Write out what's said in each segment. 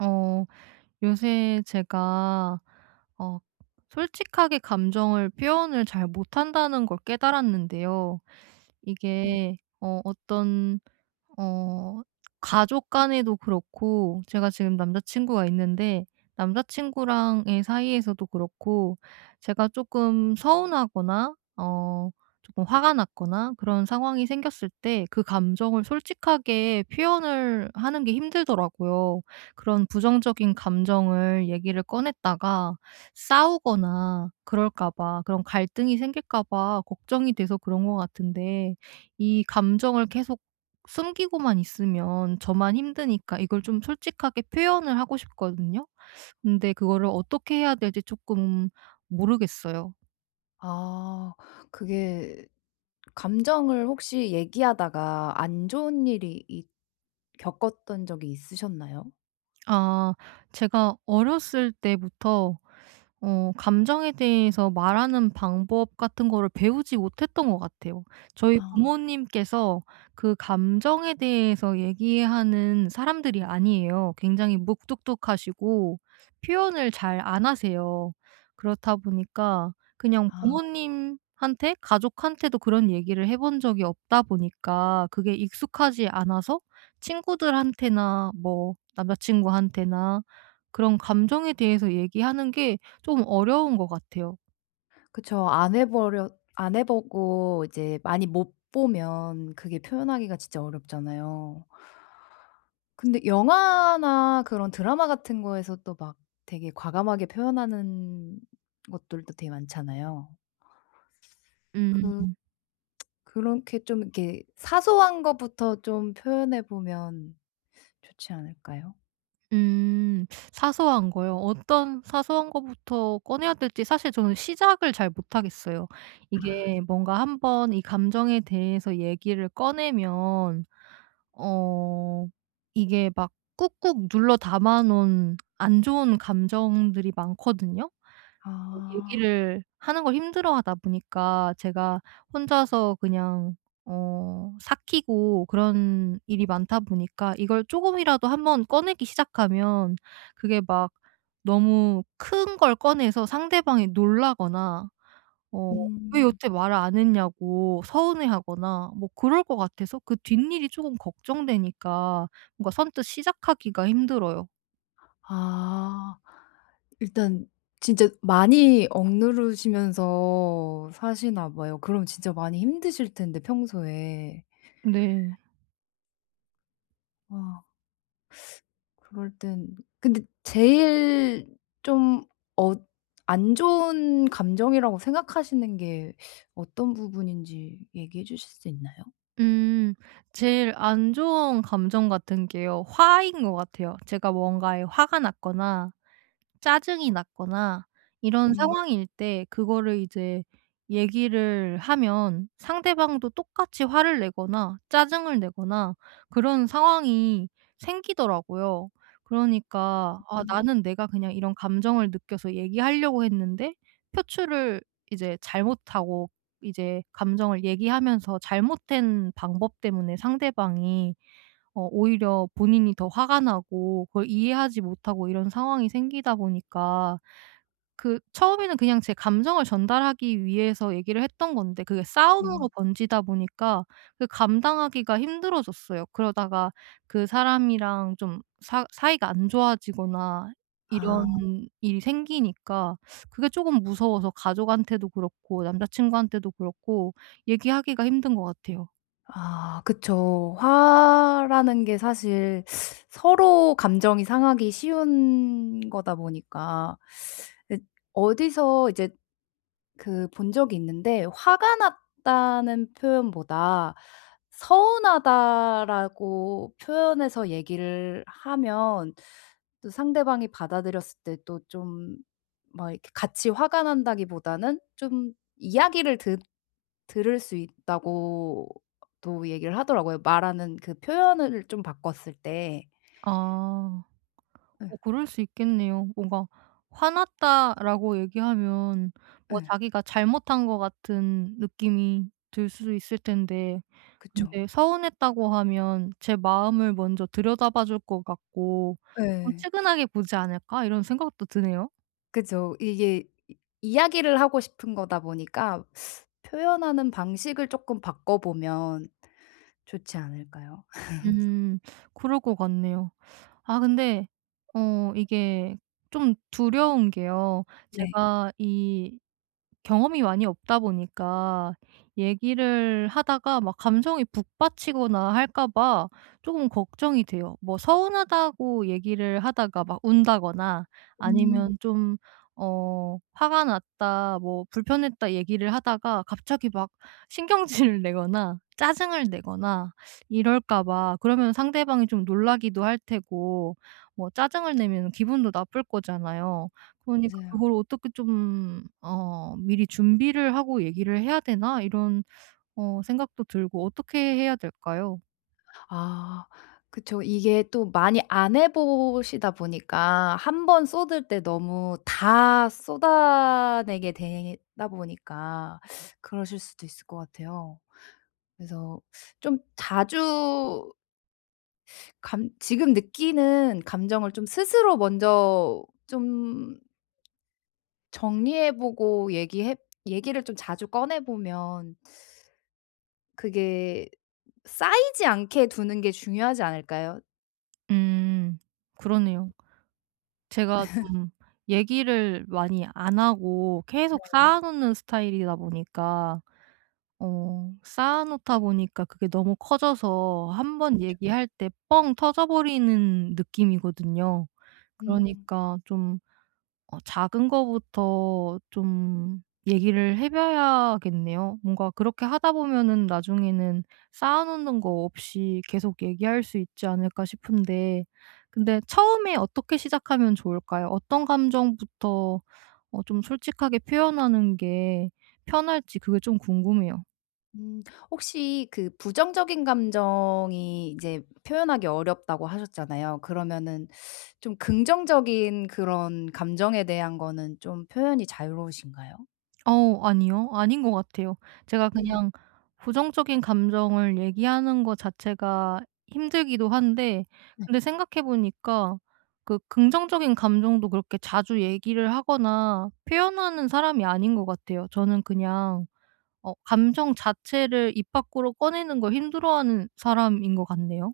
어, 요새 제가, 어, 솔직하게 감정을 표현을 잘 못한다는 걸 깨달았는데요. 네. 이게, 어떤 어 가족 간에도 그렇고, 제가 지금 남자친구가 있는데 남자친구랑의 사이에서도 그렇고, 제가 조금 서운하거나 조금 화가 났거나 그런 상황이 생겼을 때 그 감정을 솔직하게 표현을 하는 게 힘들더라고요. 그런 부정적인 감정을 얘기를 꺼냈다가 싸우거나 그럴까 봐, 그런 갈등이 생길까 봐 걱정이 돼서 그런 것 같은데, 이 감정을 계속 숨기고만 있으면 저만 힘드니까 이걸 좀 솔직하게 표현을 하고 싶거든요. 근데 그거를 어떻게 해야 될지 조금 모르겠어요. 아 그게 감정을 혹시 얘기하다가 안 좋은 일이 겪었던 적이 있으셨나요? 아, 제가 어렸을 때부터 감정에 대해서 말하는 방법 같은 거를 배우지 못했던 것 같아요. 저희 아. 부모님께서 그 감정에 대해서 얘기하는 사람들이 아니에요. 굉장히 묵뚝뚝하시고 표현을 잘 안 하세요. 그렇다 보니까 그냥 아 부모님한테, 가족한테도 그런 얘기를 해본 적이 없다 보니까 그게 익숙하지 않아서 친구들한테나 뭐 남자친구한테나 그런 감정에 대해서 얘기하는 게 좀 어려운 것 같아요. 그쵸. 안 해 보고 이제 많이 못 보면 그게 표현하기가 진짜 어렵잖아요. 근데 영화나 그런 드라마 같은 거에서 또 막 되게 과감하게 표현하는 것들도 되게 많잖아요. 그 음. 그렇게 좀 이렇게 사소한 것부터 좀 표현해 보면 좋지 않을까요? 음. 사소한 거요. 어떤 사소한 거부터 꺼내야 될지 사실 저는 시작을 잘 못하겠어요. 아. 이게 뭔가 한 번 이 감정에 대해서 얘기를 꺼내면 어 이게 막 꾹꾹 눌러 담아 놓은 안 좋은 감정들이 많거든요. 아. 얘기를 하는 걸 힘들어하다 보니까 제가 혼자서 그냥 삭히고, 그런 일이 많다 보니까 이걸 쪼금이라도 한번 꺼내기 시작하면 그게 막 너무 큰 걸 꺼내서 상대방이 놀라거나 어 "왜 음. 여태 말을 안 했냐."고 서운해하거나 뭐 그럴 것 같아서, 그 뒷일이 쪼금 걱정되니까 뭔가 선뜻 시작하기가 힘들어요. 아. 일단 진짜 많이 억누르시면서 사시나 봐요. 그럼 진짜 많이 힘드실 텐데 평소에. 네. 와 그럴 땐 근데 제일 좀 어 안 좋은 감정이라고 생각하시는 게 어떤 부분인지 얘기해 주실 수 있나요? 음. 제일 안 좋은 감정 같은 게요, 화인 것 같아요. 제가 뭔가에 화가 났거나 짜증이 났거나 이런 음. 상황일 때 그거를 이제 얘기를 하면 상대방도 똑같이 화를 내거나 짜증을 내거나 그런 상황이 생기더라고요. 그러니까 '아, 음. 나는 내가 그냥 이런 감정을 느껴서 얘기하려고 했는데 표출을 이제 잘못하고 이제 감정을 얘기하면서 잘못된 방법 때문에 상대방이 오히려 본인이 더 화가 나고 그걸 이해하지 못하고' 이런 상황이 생기다 보니까, 그 처음에는 그냥 제 감정을 전달하기 위해서 얘기를 했던 건데 그게 싸움으로 음. 번지다 보니까 그 감당하기가 힘들어졌어요. 그러다가 그 사람이랑 좀 사 사이가 안 좋아지거나 아. 이런 일이 생기니까 그게 조금 무서워서 가족한테도 그렇고 남자친구한테도 그렇고 얘기하기가 힘든 것 같아요. 아 그쵸. 화라는 게 사실 서로 감정이 상하기 쉬운 거다 보니까 근데 어디서 이제 그 본 적이 있는데 화가 났다는 표현보다 "서운하다."라고 표현해서 얘기를 하면 또 상대방이 받아들였을 때 또 좀 막 이렇게 같이 화가 난다기보다는 좀 이야기를 듣 들을 수 있다고 또 얘기를 하더라고요, 말하는 그 표현을 좀 바꿨을 때. 아. 아. 예 그럴 수 있겠네요. 뭔가 "화났다."라고 얘기하면 뭐 예. 자기가 잘못한 것 같은 느낌이 들 수도 있을 텐데, 그쵸. 근데 서운했다고 하면 '제 마음을 먼저 들여다봐 줄 것 같고 좀 예. 측은하게 보지 않을까?' 이런 생각도 드네요. 그죠. 이게 이 이야기를 하고 싶은 거다 보니까 표현하는 방식을 쪼끔 바꿔보면 좋지 않을까요? 음 그럴 것 같네요. 아, 근데 이게 좀 두려운 게요. 네. 제가 이 경험이 많이 없다 보니까 얘기를 하다가 막 감정이 북받치거나 할까 봐 조금 걱정이 돼요. 뭐 서운하다고 얘기를 하다가 막 운다거나. 음 아니면 좀 "화가 났다." 뭐 "불편했다." 얘기를 하다가 갑자기 막 신경질을 내거나 짜증을 내거나 이럴까 봐. 그러면 상대방이 좀 놀라기도 할 테고 뭐 짜증을 내면 기분도 나쁠 거잖아요. 그러니까 맞아요. 그걸 어떻게 좀 '미리 준비를 하고 얘기를 해야 되나?' 이런 생각도 들고, 어떻게 해야 될까요? 아 그쵸. 이게 또 많이 안 해 보시다 보니까 한 번 쏟을 때 너무 다 쏟아내게 되다 보니까 그러실 수도 있을 것 같아요. 그래서 좀 자주 감 지금 느끼는 감정을 좀 스스로 먼저 좀 정리해 보고 얘기해 얘기를 좀 자주 꺼내 보면 그게 쌓이지 않게 두는 게 중요하지 않을까요? 음 그러네요. 제가 좀 얘기를 많이 안 하고 계속 네. 쌓아 놓는 스타일이다 보니까 쌓아 놓다 보니까 그게 너무 커져서 한 번 그쵸. 얘기할 때 뻥 터져 버리는 느낌이거든요. 음. 그러니까 좀 작은 거부터 좀 얘기를 해 봐야겠네요. 뭔가 그렇게 하다 보면은 나중에는 쌓아 놓는 거 없이 계속 얘기할 수 있지 않을까 싶은데, 근데 처음에 어떻게 시작하면 좋을까요? 어떤 감정부터 좀 솔직하게 표현하는 게 편할지, 그게 좀 궁금해요. 음. 혹시 그 부정적인 감정이 이제 표현하기 어렵다고 하셨잖아요. 그러면은 좀 긍정적인 그런 감정에 대한 거는 좀 표현이 자유로우신가요? 아니요. 아닌 것 같아요. 제가, 네, 음. 그냥 부정적인 감정을 얘기하는 것 자체가 힘들기도 한데, 근데 생각해 보니까 그 긍정적인 감정도 그렇게 자주 얘기를 하거나 표현하는 사람이 아닌 것 같아요. 저는 그냥 감정 자체를 입 밖으로 꺼내는 걸 힘들어하는 사람인 것 같네요.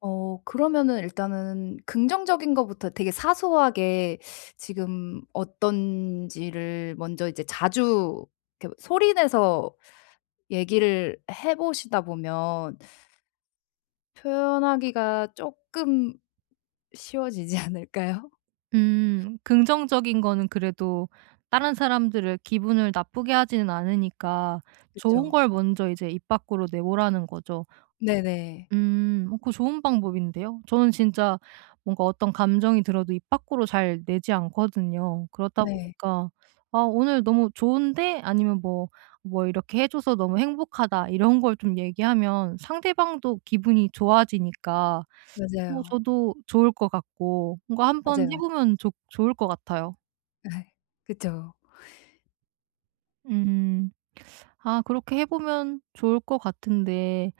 어 그러면은 일단은 긍정적인 것부터 되게 사소하게 지금 어떤지를 먼저 이제 자주 이렇게 소리 내서 얘기를 해 보시다 보면 표현하기가 쪼끔 쉬워지지 않을까요? 음. 긍정적인 거는 그래도 다른 사람들을 기분을 나쁘게 하지는 않으니까 좋은 그쵸. 걸 먼저 이제 입 밖으로 내보라는 거죠. 네네. 음. 그거 좋은 방법인데요. 저는 진짜 뭔가 어떤 감정이 들어도 입 밖으로 잘 내지 않거든요. 그렇다 네. 보니까 '아, 오늘 너무 좋은데?' 아니면 뭐 "뭐 이렇게 해 줘서 너무 행복하다." 이런 걸 좀 얘기하면 상대방도 기분이 좋아지니까 맞아요. 저도 좋을 것 같고, 뭔가 한번 해 맞아요. 보면 좋 좋을 것 같아요. 예. 그쵸. 음. 아, 그렇게 해 보면 좋을 것 같은데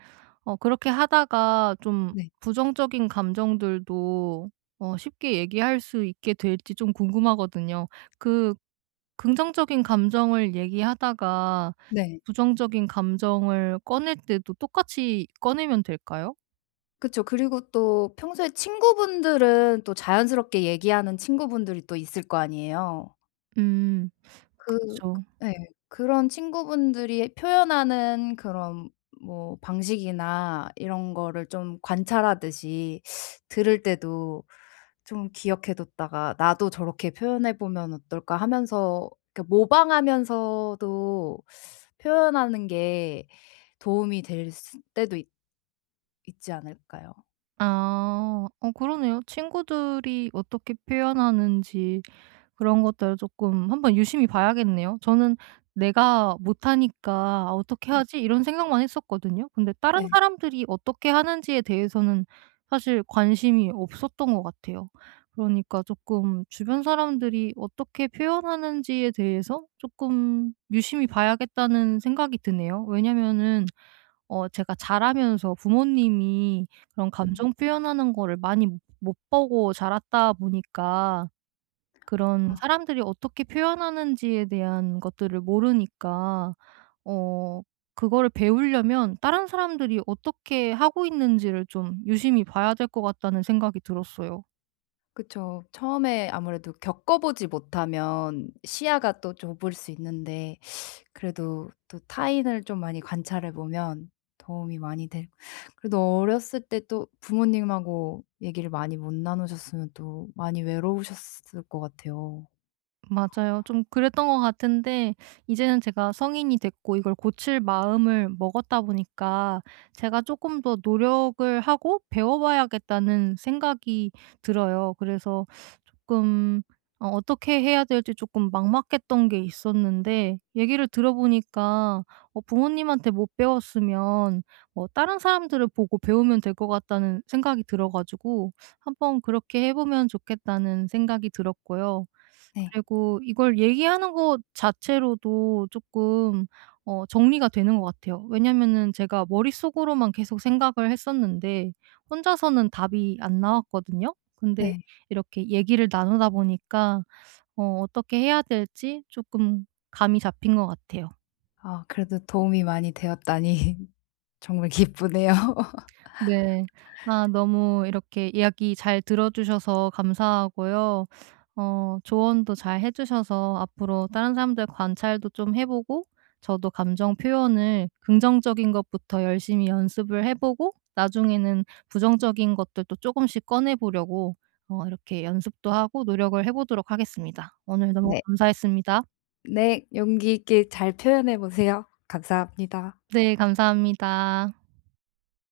그렇게 하다가 좀 네. 부정적인 감정들도 쉽게 얘기할 수 있게 될지 좀 궁금하거든요. 그 긍정적인 감정을 얘기하다가 네. 부정적인 감정을 꺼낼 때도 똑같이 꺼내면 될까요? 그쵸. 그리고 또 평소에 친구분들은 또 자연스럽게 얘기하는 친구분들이 또 있을 거 아니에요. 음. 그 그쵸. 예. 그런 친구분들이 표현하는 그런 뭐 방식이나 이런 거를 좀 관찰하듯이 들을 때도 좀 기억해 뒀다가 '나도 저렇게 표현해 보면 어떨까.' 하면서 그러니까 모방하면서도 표현하는 게 도움이 될 스 때도 있 있지 않을까요? 아. 그러네요. 친구들이 어떻게 표현하는지 그런 것들을 조금 한번 유심히 봐야겠네요. 저는 '내가 못하니까 아, 어떻게 하지?' 이런 생각만 했었거든요. 근데 다른 네. 사람들이 어떻게 하는지에 대해서는 사실 관심이 없었던 것 같아요. 그러니까 조금 주변 사람들이 어떻게 표현하는지에 대해서 조금 유심히 봐야겠다는 생각이 드네요. 왜냐면은 제가 자라면서 부모님이 그런 음. 감정 표현하는 거를 많이 못 보고 자랐다 보니까 아 그런 사람들이 어떻게 표현하는지에 대한 것들을 모르니까 어 그거를 배우려면 다른 사람들이 어떻게 하고 있는지를 좀 유심히 봐야 될 것 같다는 생각이 들었어요. 그쵸. 처음에 아무래도 겪어 보지 못하면 시야가 또 좁을 수 있는데 그래도 또 타인을 좀 많이 관찰해 보면 도움이 많이 될 그래도 어렸을 때 또 부모님하고 얘기를 많이 못 나누셨으면 또 많이 외로우셨을 것 같아요. 맞아요. 좀 그랬던 것 같은데 이제는 제가 성인이 됐고 이걸 고칠 마음을 먹었다 보니까 제가 조금 더 노력을 하고 배워봐야겠다는 생각이 들어요. 그래서 조금 어떻게 해야 될지 조금 막막했던 게 있었는데, 얘기를 들어보니까 부모님한테 못 배웠으면 뭐 다른 사람들을 보고 배우면 될 것 같다는 생각이 들어 가지고 '한번 그렇게 해 보면 좋겠다.'는 생각이 들었고요. 네. 그리고 이걸 얘기하는 것 자체로도 조금 정리가 되는 것 같아요. 왜냐면은 제가 머릿속으로만 계속 생각을 했었는데 혼자서는 답이 안 나왔거든요. 근데 네. 이렇게 얘기를 나누다 보니까 어떻게 해야 될지 조금 감이 잡힌 것 같아요. 아 그래도 도움이 많이 되었다니 정말 기쁘네요. 네. 아, 너무 이렇게 이야기 잘 들어 주셔서 감사하고요. 조언도 잘 해 주셔서 앞으로 다른 사람들 관찰도 좀 해 보고, 저도 감정 표현을 긍정적인 것부터 열심히 연습을 해 보고 나중에는 부정적인 것들도 조금씩 꺼내 보려고 이렇게 연습도 하고 노력을 해 보도록 하겠습니다. 오늘 너무 네. 감사했습니다. 네. 용기 있게 잘 표현해 보세요. 감사합니다. 네, 감사합니다.